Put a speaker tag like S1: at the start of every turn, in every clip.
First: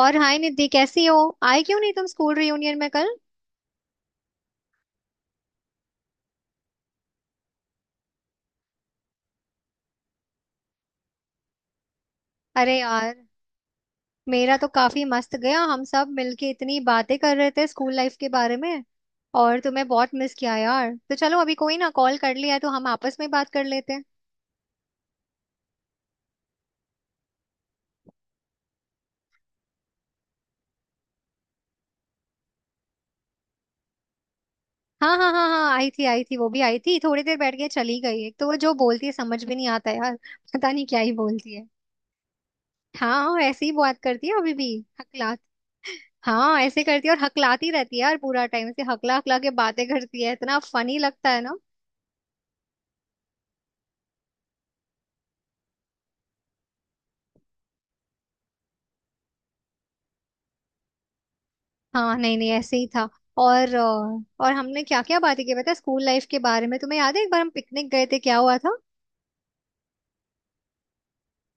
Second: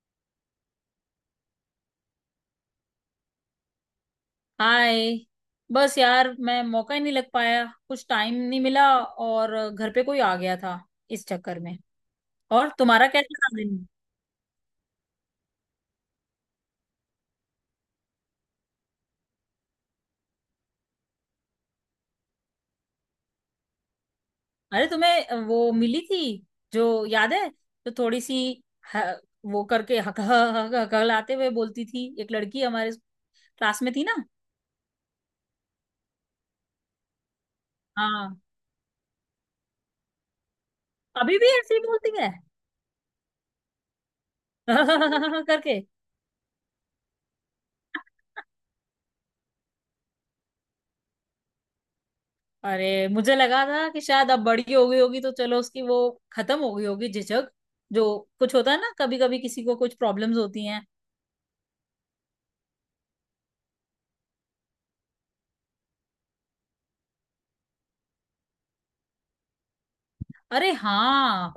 S1: और हाय निधि, कैसी हो? आए क्यों नहीं तुम स्कूल रियूनियन में कल?
S2: हाय। बस यार मैं मौका ही नहीं लग पाया। कुछ टाइम नहीं मिला और घर पे कोई आ गया था। इस चक्कर में। और
S1: अरे
S2: तुम्हारा
S1: यार,
S2: कैसा था दिन?
S1: मेरा तो काफी मस्त गया। हम सब मिलके इतनी बातें कर रहे थे स्कूल लाइफ के बारे में। और तुम्हें बहुत मिस किया यार। तो चलो, अभी कोई ना, कॉल कर लिया है तो हम आपस में बात कर लेते हैं।
S2: अरे तुम्हें वो मिली थी जो याद है? तो थोड़ी सी ह, वो करके हक हक हक हकलाते हुए बोलती थी एक लड़की हमारे क्लास में थी ना।
S1: हाँ हाँ हाँ हाँ, आई थी आई थी, वो भी आई थी। थोड़ी देर बैठ के चली गई। एक
S2: हाँ,
S1: तो वो जो बोलती है समझ भी नहीं आता यार पता नहीं क्या ही
S2: अभी भी
S1: बोलती है।
S2: ऐसे ही बोलती है।
S1: हाँ, ऐसे ही बात करती है अभी भी। हकलात।
S2: करके।
S1: हाँ ऐसे करती है और हकलाती रहती है यार। पूरा टाइम से हकला हकला के बातें करती है। इतना फनी लगता है ना।
S2: अरे मुझे लगा था कि शायद अब बड़ी हो गई होगी तो चलो उसकी वो खत्म हो गई होगी झिझक जो कुछ होता है ना। कभी कभी किसी को कुछ प्रॉब्लम्स होती हैं।
S1: हाँ नहीं नहीं, ऐसे ही था। और और हमने क्या क्या बातें की पता है स्कूल लाइफ के बारे में। तुम्हें याद है एक बार हम पिकनिक गए थे, क्या हुआ था?
S2: अरे हाँ।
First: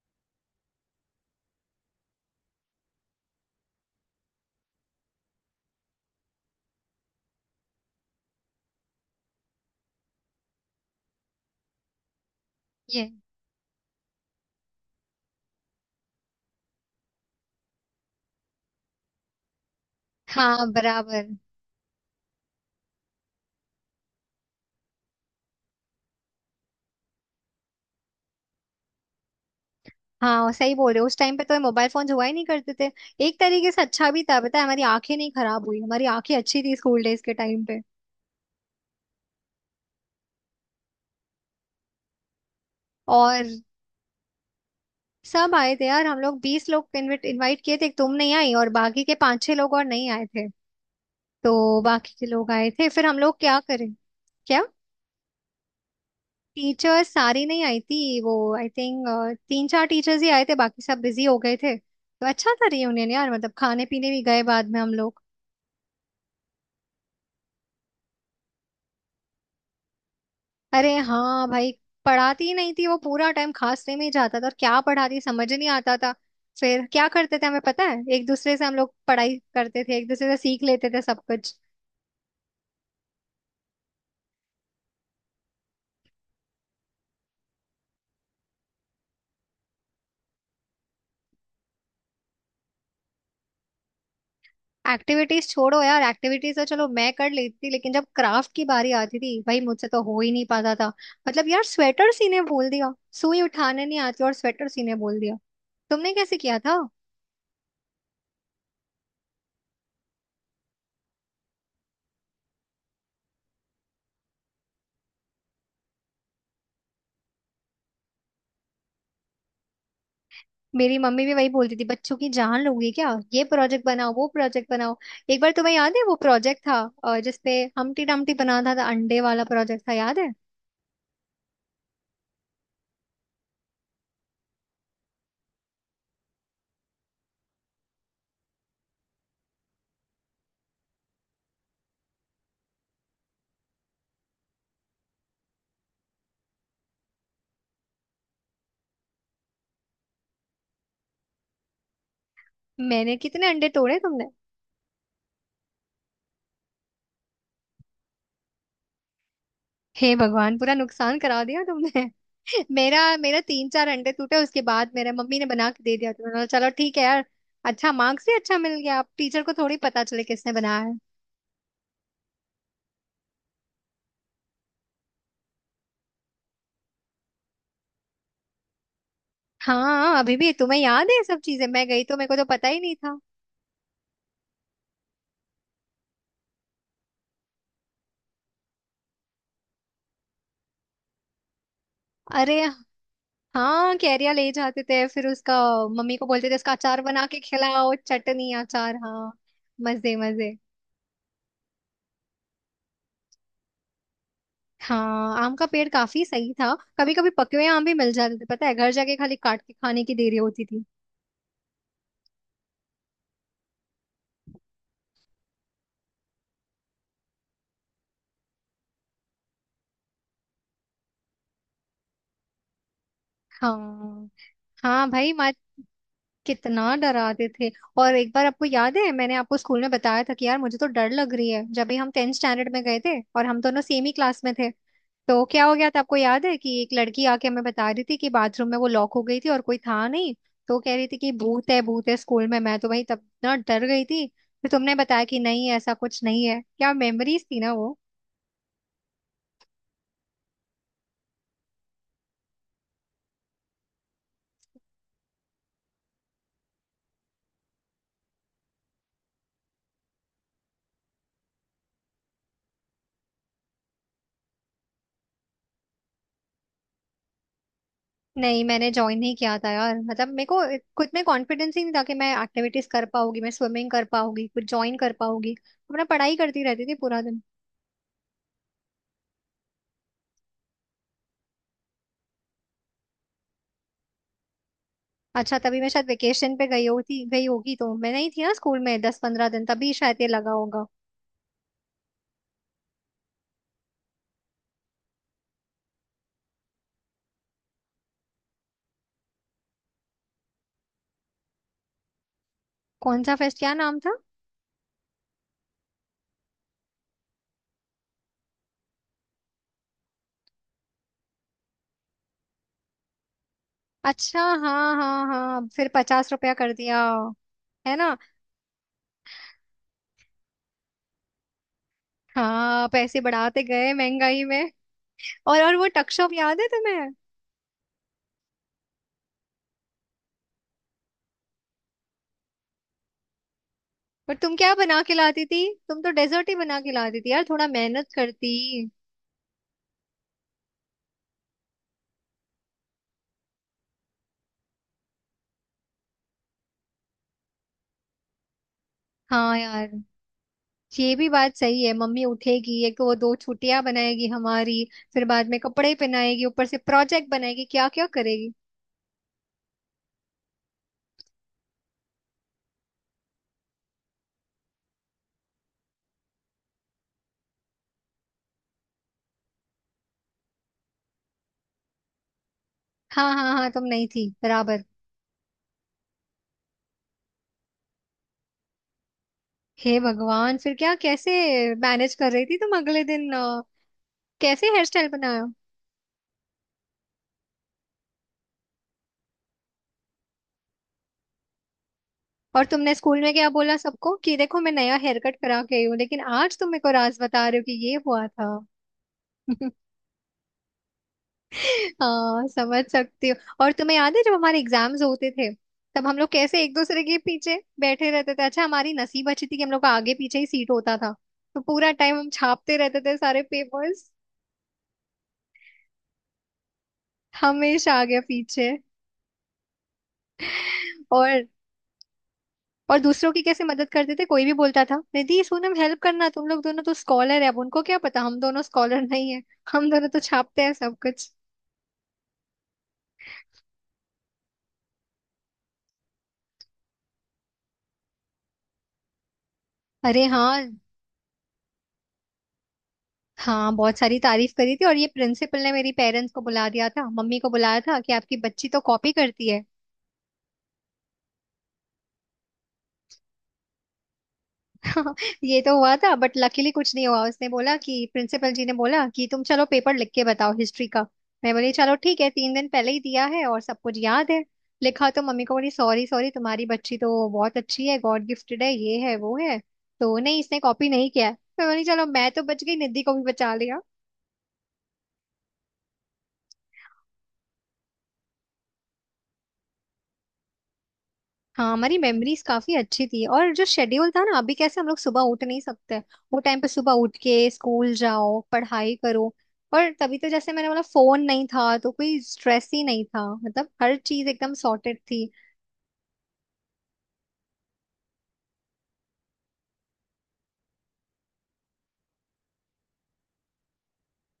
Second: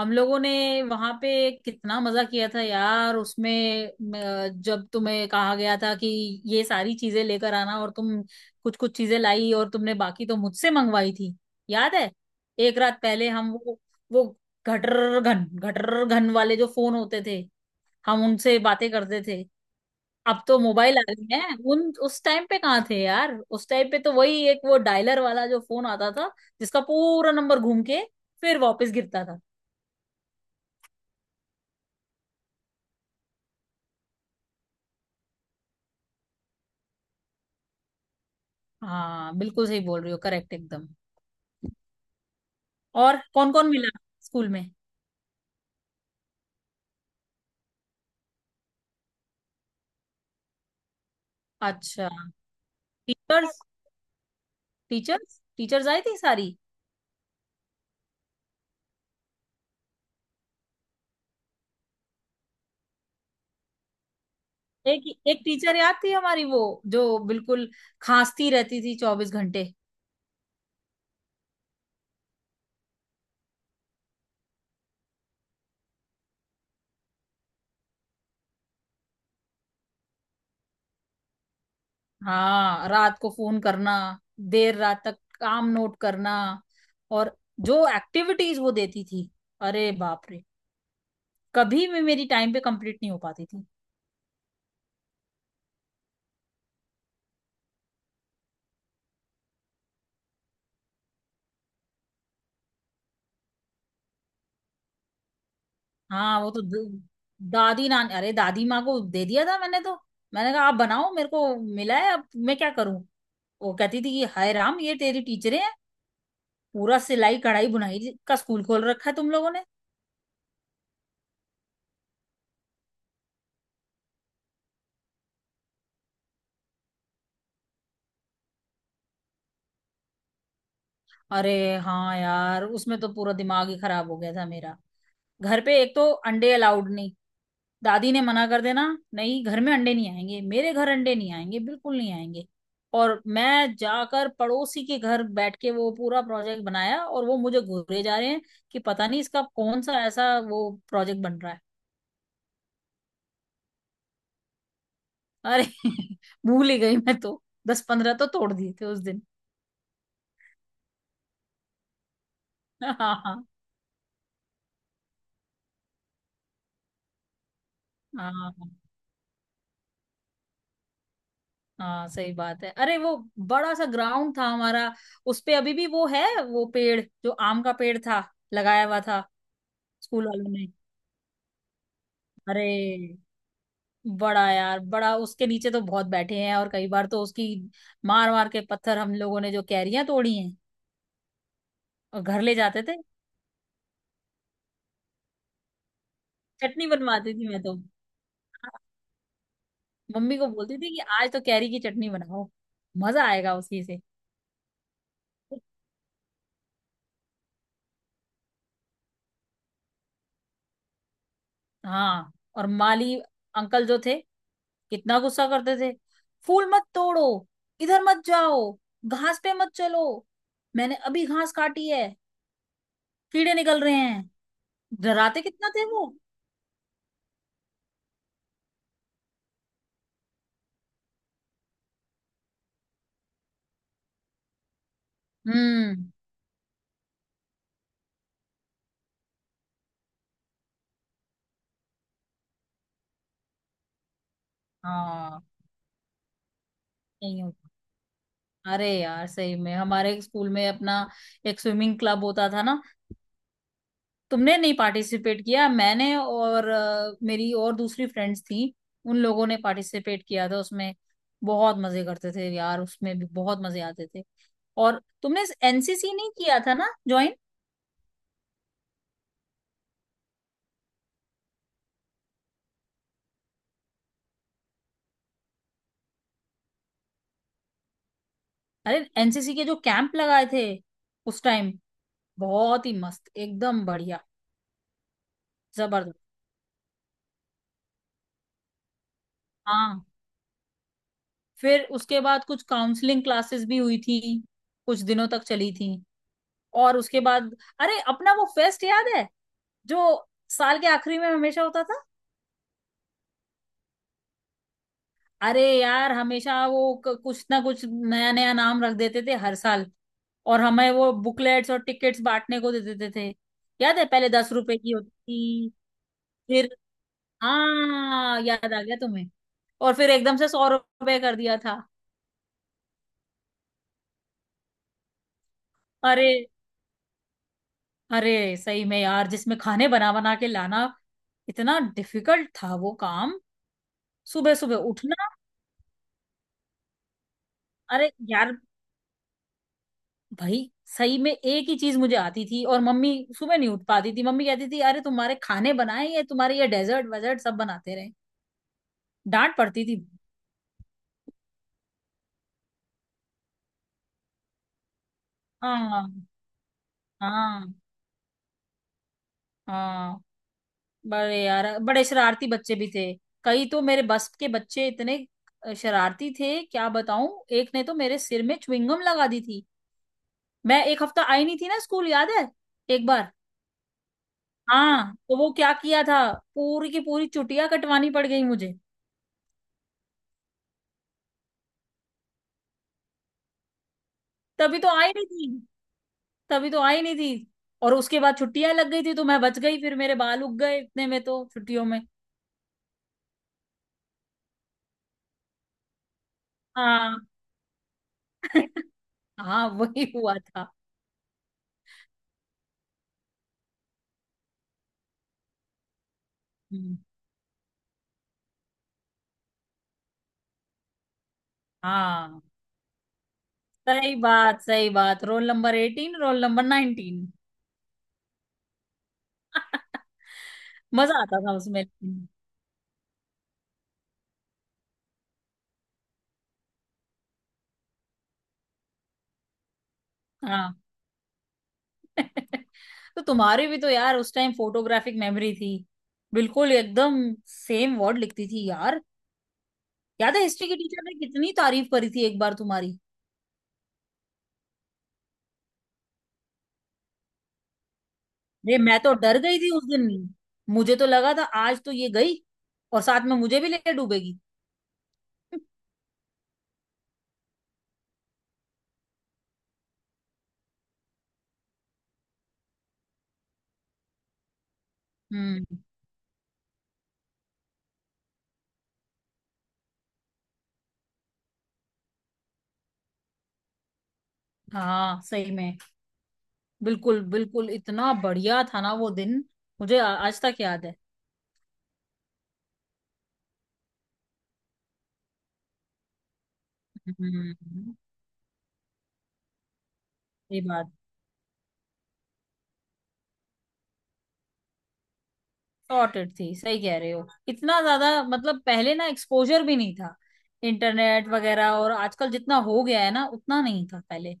S2: हम लोगों ने वहां पे कितना मजा किया था यार उसमें। जब तुम्हें कहा गया था कि ये सारी चीजें लेकर आना और तुम कुछ कुछ चीजें लाई और तुमने बाकी तो मुझसे मंगवाई थी। याद है एक रात
S1: ये।
S2: पहले हम वो घटर घन वाले जो फोन होते थे हम उनसे बातें करते थे। अब तो
S1: हाँ
S2: मोबाइल आ
S1: बराबर।
S2: गए हैं। उन उस टाइम पे कहाँ थे यार? उस टाइम पे तो वही एक वो डायलर वाला जो फोन आता था जिसका पूरा नंबर घूम के फिर वापस गिरता था।
S1: हाँ सही बोल रहे हो, उस टाइम पे तो मोबाइल फोन हुआ ही नहीं करते थे। एक तरीके से अच्छा भी था पता है, हमारी आंखें नहीं खराब हुई। हमारी आंखें अच्छी थी स्कूल डेज के टाइम पे।
S2: हाँ बिल्कुल सही बोल रही हो। करेक्ट एकदम। और
S1: और
S2: कौन कौन मिला स्कूल में?
S1: सब आए थे यार। हम लोग 20 लोग इनविट इनवाइट किए थे, तुम नहीं आई और बाकी के पांच छह लोग और नहीं आए थे। तो
S2: अच्छा।
S1: बाकी के लोग आए थे। फिर हम लोग क्या
S2: टीचर्स
S1: करें? क्या?
S2: टीचर्स टीचर्स आई थी सारी?
S1: टीचर्स सारी नहीं आई थी। वो आई थिंक तीन चार टीचर्स ही आए थे। बाकी सब बिजी हो गए थे। तो अच्छा था रियूनियन यार, मतलब खाने पीने भी गए बाद में हम
S2: एक
S1: लोग।
S2: एक टीचर याद थी हमारी वो जो बिल्कुल खांसती रहती थी 24 घंटे।
S1: अरे हाँ भाई, पढ़ाती ही नहीं थी वो। पूरा टाइम खांसने में ही जाता था और क्या पढ़ाती समझ ही नहीं आता था। फिर क्या करते थे हमें पता है, एक दूसरे से हम लोग पढ़ाई करते थे। एक दूसरे से सीख लेते थे सब कुछ।
S2: हाँ रात को फोन करना, देर रात तक काम नोट करना, और जो एक्टिविटीज वो देती थी अरे बाप रे कभी भी मेरी टाइम पे कंप्लीट नहीं हो पाती थी।
S1: एक्टिविटीज छोड़ो यार, एक्टिविटीज तो चलो मैं कर लेती थी, लेकिन जब क्राफ्ट की बारी आती थी भाई मुझसे तो हो ही नहीं पाता था। मतलब यार, स्वेटर सीने बोल दिया। सुई उठाने नहीं आती और स्वेटर सीने बोल दिया। तुमने कैसे
S2: हाँ वो
S1: किया
S2: तो
S1: था?
S2: द- दादी नान अरे दादी माँ को दे दिया था मैंने तो। मैंने कहा आप बनाओ, मेरे को मिला है अब मैं क्या करूं। वो कहती थी कि हाय राम ये तेरी टीचरें हैं। पूरा सिलाई कढ़ाई बुनाई का स्कूल खोल रखा है तुम लोगों ने।
S1: मेरी मम्मी भी वही बोलती थी, बच्चों की जान लोगे क्या? ये प्रोजेक्ट बनाओ वो प्रोजेक्ट बनाओ। एक बार तुम्हें याद है वो प्रोजेक्ट था जिसपे हमटी डमटी बना था, अंडे वाला प्रोजेक्ट था याद है?
S2: अरे हाँ यार उसमें तो पूरा दिमाग ही खराब हो गया था मेरा। घर पे एक तो अंडे अलाउड नहीं। दादी ने मना कर देना, नहीं घर में अंडे नहीं आएंगे, मेरे घर अंडे नहीं आएंगे, बिल्कुल नहीं आएंगे। और मैं जाकर पड़ोसी के घर बैठ के वो पूरा प्रोजेक्ट बनाया और वो मुझे घूरे जा रहे हैं कि पता नहीं इसका कौन सा ऐसा वो प्रोजेक्ट बन रहा है।
S1: मैंने कितने अंडे तोड़े तुमने?
S2: अरे भूल ही गई मैं तो। 10-15 तो तोड़ दिए थे उस दिन।
S1: हे भगवान, पूरा नुकसान करा दिया तुमने। मेरा
S2: हाँ
S1: मेरा
S2: हाँ,
S1: तीन चार अंडे टूटे, उसके बाद मेरे मम्मी ने बना के दे दिया। तुमने बोला, चलो ठीक है यार। अच्छा मार्क्स भी
S2: हाँ
S1: अच्छा मिल गया, अब टीचर को थोड़ी पता चले किसने बनाया है।
S2: हाँ सही बात है। अरे वो बड़ा सा ग्राउंड था हमारा। उस पे अभी भी वो है वो पेड़ जो आम का पेड़ था लगाया हुआ था
S1: हाँ
S2: स्कूल
S1: अभी
S2: वालों
S1: भी
S2: ने।
S1: तुम्हें याद है ये सब चीजें। मैं गई तो मेरे को तो पता
S2: अरे
S1: ही नहीं था।
S2: बड़ा यार बड़ा उसके नीचे तो बहुत बैठे हैं, और कई बार तो उसकी मार मार के पत्थर हम लोगों ने जो कैरियां तोड़ी हैं और घर ले
S1: अरे
S2: जाते थे।
S1: हाँ, कैरिया ले जाते थे। फिर उसका मम्मी को बोलते थे इसका
S2: चटनी
S1: अचार बना
S2: बनवाती
S1: के
S2: थी मैं तो, हाँ,
S1: खिलाओ, चटनी, अचार। हाँ मजे
S2: मम्मी को
S1: मजे।
S2: बोलती थी कि आज तो कैरी की चटनी बनाओ। मजा आएगा उसी से।
S1: हाँ, आम का पेड़ काफी सही था। कभी कभी पके हुए आम भी मिल जाते थे पता है। घर जाके खाली काट के खाने की देरी होती थी।
S2: हाँ और माली अंकल जो थे कितना गुस्सा करते थे। फूल मत तोड़ो। इधर मत जाओ। घास पे मत चलो। मैंने अभी घास काटी है। कीड़े निकल रहे
S1: हाँ
S2: हैं।
S1: हाँ भाई
S2: डराते
S1: माँ,
S2: कितना थे वो।
S1: कितना डराते थे। और एक बार आपको याद है मैंने आपको स्कूल में बताया था कि यार मुझे तो डर लग रही है। जब भी हम टेंथ स्टैंडर्ड में गए थे और हम दोनों सेम ही क्लास में थे, तो क्या हो गया था
S2: हम्म।
S1: आपको याद है? कि एक लड़की आके हमें बता रही थी कि बाथरूम में वो लॉक हो गई थी और कोई था नहीं, तो कह रही थी कि भूत है स्कूल में। मैं तो भाई तब इतना डर गई थी, फिर तुमने बताया कि
S2: हाँ
S1: नहीं ऐसा कुछ नहीं है। क्या
S2: नहीं
S1: मेमोरीज थी
S2: होता।
S1: ना।
S2: अरे यार सही में हमारे स्कूल में अपना एक स्विमिंग क्लब होता था ना। तुमने नहीं पार्टिसिपेट किया। मैंने और मेरी और दूसरी फ्रेंड्स थी, उन लोगों ने पार्टिसिपेट किया था उसमें। बहुत मजे करते थे यार, उसमें भी बहुत मजे आते थे। और तुमने एनसीसी नहीं किया था ना ज्वाइन?
S1: नहीं मैंने ज्वाइन नहीं किया था यार, मतलब मेरे को खुद में कॉन्फिडेंस ही नहीं था कि मैं एक्टिविटीज कर पाऊंगी, मैं स्विमिंग कर पाऊंगी, कुछ ज्वाइन कर पाऊंगी। तो मैं पढ़ाई करती रहती थी पूरा दिन।
S2: अरे एनसीसी के जो कैंप लगाए थे उस टाइम बहुत ही मस्त एकदम बढ़िया।
S1: अच्छा, तभी मैं शायद
S2: जबरदस्त।
S1: वेकेशन पे गई होगी, तो मैं नहीं थी ना स्कूल में 10 15 दिन, तभी
S2: हाँ
S1: शायद ये लगा होगा।
S2: फिर उसके बाद कुछ काउंसलिंग क्लासेस भी हुई थी, कुछ दिनों तक चली थी। और उसके बाद अरे अपना वो फेस्ट याद है जो साल के आखिरी में हमेशा होता था?
S1: कौन सा फेस्ट, क्या नाम था?
S2: अरे यार हमेशा वो कुछ ना कुछ नया नया नाम रख देते थे हर साल। और हमें वो बुकलेट्स और टिकट्स बांटने को दे देते थे। याद है पहले
S1: अच्छा
S2: 10 रुपए की
S1: हाँ
S2: होती
S1: हाँ हाँ,
S2: थी?
S1: फिर 50 रुपया
S2: फिर।
S1: कर दिया। है ना।
S2: हाँ याद आ गया तुम्हें? और फिर एकदम से 100 रुपए कर दिया था।
S1: हाँ पैसे बढ़ाते गए महंगाई में। और वो
S2: अरे,
S1: टकशॉप याद है तुम्हें?
S2: अरे सही में यार जिसमें खाने बना बना के लाना इतना डिफिकल्ट था वो काम।
S1: पर
S2: सुबह
S1: तुम क्या
S2: सुबह
S1: बना के
S2: उठना।
S1: लाती थी? तुम तो डेजर्ट ही बना के लाती थी यार, थोड़ा
S2: अरे
S1: मेहनत करती।
S2: यार भाई सही में एक ही चीज मुझे आती थी और मम्मी सुबह नहीं उठ पाती थी। मम्मी कहती थी अरे तुम्हारे खाने बनाए, ये तुम्हारे ये डेजर्ट वेजर्ट सब बनाते रहे।
S1: हाँ
S2: डांट पड़ती
S1: यार।
S2: थी।
S1: ये भी बात सही है, मम्मी उठेगी एक तो वो दो छुट्टियां बनाएगी हमारी, फिर बाद में कपड़े
S2: हाँ
S1: पहनाएगी, ऊपर से प्रोजेक्ट बनाएगी,
S2: हाँ
S1: क्या क्या करेगी।
S2: हाँ, बड़े यार बड़े शरारती बच्चे भी थे। कई तो मेरे बस के बच्चे इतने शरारती थे क्या बताऊं। एक ने तो मेरे सिर में च्युइंगम लगा दी थी। मैं एक हफ्ता आई नहीं थी ना स्कूल, याद है एक बार?
S1: हाँ हाँ हाँ, तुम नहीं थी बराबर।
S2: हाँ तो वो क्या किया था, पूरी की पूरी चुटिया कटवानी पड़ गई मुझे।
S1: हे भगवान, फिर क्या, कैसे मैनेज कर रही थी तुम अगले दिन? कैसे
S2: तभी
S1: हेयर
S2: तो
S1: स्टाइल
S2: आई नहीं
S1: बनाया?
S2: थी। तभी तो आई नहीं थी। और उसके बाद छुट्टियां लग गई थी तो मैं बच गई, फिर मेरे बाल उग गए इतने में तो छुट्टियों में।
S1: और तुमने स्कूल में क्या बोला सबको कि देखो मैं नया हेयर कट करा के आई हूँ, लेकिन आज तुम मेरे को राज
S2: हाँ
S1: बता रहे हो कि ये हुआ था।
S2: हाँ वही हुआ था।
S1: हाँ समझ सकती हूँ। और तुम्हें याद है जब हमारे एग्जाम्स होते थे, तब हम लोग कैसे एक
S2: हम्म,
S1: दूसरे के पीछे बैठे रहते थे। अच्छा हमारी नसीब अच्छी थी कि हम लोग का आगे पीछे ही सीट होता था। तो पूरा टाइम हम
S2: हाँ
S1: छापते रहते थे सारे पेपर्स।
S2: सही बात, सही बात, रोल नंबर 18 रोल नंबर 19।
S1: हमेशा आगे पीछे।
S2: मजा आता
S1: और
S2: था उसमें।
S1: और दूसरों की कैसे मदद करते थे। कोई भी बोलता था निधि सुन, हम हेल्प करना, तुम लोग दोनों तो स्कॉलर है। अब उनको क्या पता हम दोनों स्कॉलर नहीं है, हम दोनों तो छापते हैं
S2: हाँ
S1: सब कुछ।
S2: तो तुम्हारी भी तो यार उस टाइम फोटोग्राफिक मेमोरी थी, बिल्कुल एकदम सेम वर्ड लिखती थी यार।
S1: अरे
S2: याद है हिस्ट्री
S1: हाँ।
S2: की टीचर ने कितनी तारीफ करी थी एक बार तुम्हारी?
S1: हाँ बहुत सारी तारीफ करी थी। और ये प्रिंसिपल ने मेरी पेरेंट्स को बुला दिया था, मम्मी को बुलाया था कि आपकी बच्ची
S2: ये
S1: तो
S2: मैं
S1: कॉपी
S2: तो डर
S1: करती
S2: गई
S1: है।
S2: थी उस दिन। मुझे तो लगा था आज तो ये गई और साथ में मुझे भी ले डूबेगी।
S1: ये तो हुआ था, बट लकीली कुछ नहीं हुआ। उसने बोला कि प्रिंसिपल जी ने बोला कि तुम चलो पेपर लिख के बताओ हिस्ट्री का। मैं बोली चलो ठीक है, 3 दिन पहले ही दिया है और सब कुछ याद है। लिखा तो मम्मी को
S2: हम्म।
S1: बोली सॉरी सॉरी, तुम्हारी बच्ची तो बहुत अच्छी है, गॉड गिफ्टेड है, ये है वो है, तो नहीं इसने कॉपी नहीं किया है। मैं बोली चलो मैं तो बच गई, निधि को भी बचा।
S2: हाँ सही में, बिल्कुल बिल्कुल इतना बढ़िया था ना वो दिन। मुझे आज तक याद है।
S1: हाँ हमारी मेमोरीज काफी अच्छी थी। और जो शेड्यूल था ना, अभी कैसे हम लोग सुबह उठ नहीं सकते, वो टाइम पे सुबह उठ के स्कूल
S2: हम्म।
S1: जाओ पढ़ाई करो। और तभी तो जैसे
S2: ये
S1: मैंने बोला,
S2: बात।
S1: फोन नहीं था तो कोई स्ट्रेस ही नहीं था, मतलब हर चीज एकदम सॉर्टेड थी।
S2: सॉर्टेड थी, सही कह रहे हो। इतना ज्यादा मतलब पहले ना एक्सपोजर भी नहीं था इंटरनेट वगैरह, और आजकल जितना हो गया है ना उतना नहीं था पहले।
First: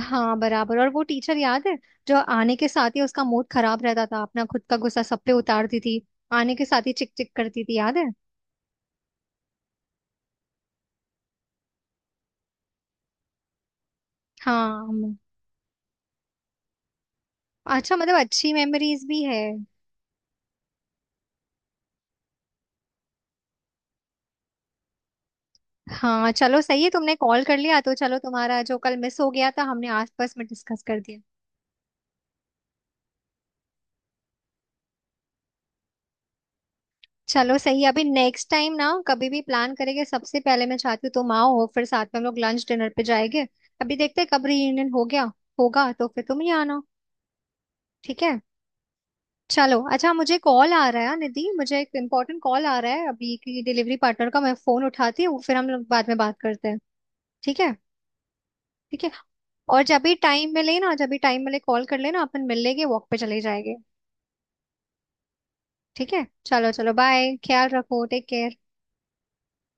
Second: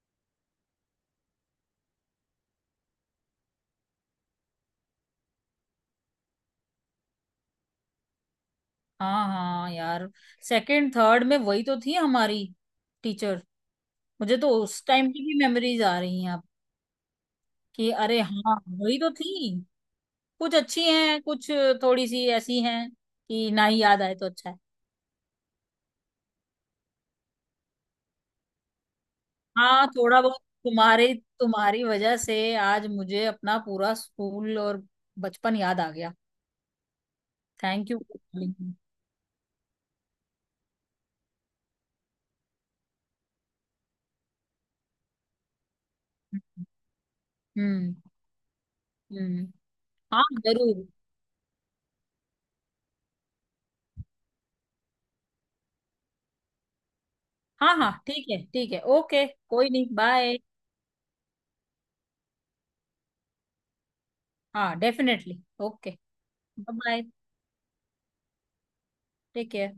S1: हाँ बराबर। और वो टीचर याद है जो आने के साथ ही उसका मूड खराब रहता था, अपना खुद का गुस्सा सब पे उतारती थी। आने के साथ ही चिक चिक करती थी, याद है?
S2: हाँ हाँ यार सेकंड थर्ड में वही तो थी हमारी टीचर। मुझे तो उस टाइम
S1: हाँ।
S2: की भी मेमोरीज आ रही हैं अब कि
S1: अच्छा, मतलब
S2: अरे
S1: अच्छी
S2: हाँ वही
S1: मेमोरीज
S2: तो
S1: भी है।
S2: थी। कुछ अच्छी हैं, कुछ थोड़ी सी ऐसी हैं कि ना ही याद आए तो अच्छा है।
S1: हाँ चलो सही है, तुमने कॉल कर लिया तो चलो, तुम्हारा जो कल मिस हो गया था
S2: हाँ
S1: हमने
S2: थोड़ा
S1: आसपास
S2: बहुत।
S1: में डिस्कस कर
S2: तुम्हारे
S1: दिया।
S2: तुम्हारी वजह से आज मुझे अपना पूरा स्कूल और बचपन याद आ गया।
S1: चलो सही है,
S2: थैंक यू।
S1: अभी नेक्स्ट टाइम ना, कभी भी प्लान करेंगे, सबसे पहले मैं चाहती हूँ तुम आओ, फिर साथ में हम लोग लंच डिनर पे जाएंगे। अभी देखते हैं कब रीयूनियन हो गया, होगा तो फिर तुम ही आना।
S2: हम्म।
S1: ठीक है।
S2: हम्म।
S1: चलो अच्छा,
S2: हाँ
S1: मुझे कॉल
S2: जरूर।
S1: आ रहा है निधि, मुझे एक इम्पोर्टेंट कॉल आ रहा है अभी की डिलीवरी पार्टनर का, मैं फोन उठाती हूँ फिर हम लोग बाद में बात करते हैं। ठीक है।
S2: हाँ हाँ ठीक है
S1: ठीक है,
S2: ओके कोई
S1: और
S2: नहीं
S1: जब भी
S2: बाय।
S1: टाइम मिले ना, जब भी टाइम मिले कॉल कर लेना, अपन मिल लेंगे, वॉक पे चले जाएंगे।
S2: हाँ डेफिनेटली ओके।
S1: ठीक है, चलो चलो
S2: बाय।
S1: बाय, ख्याल रखो, टेक केयर।
S2: Take care.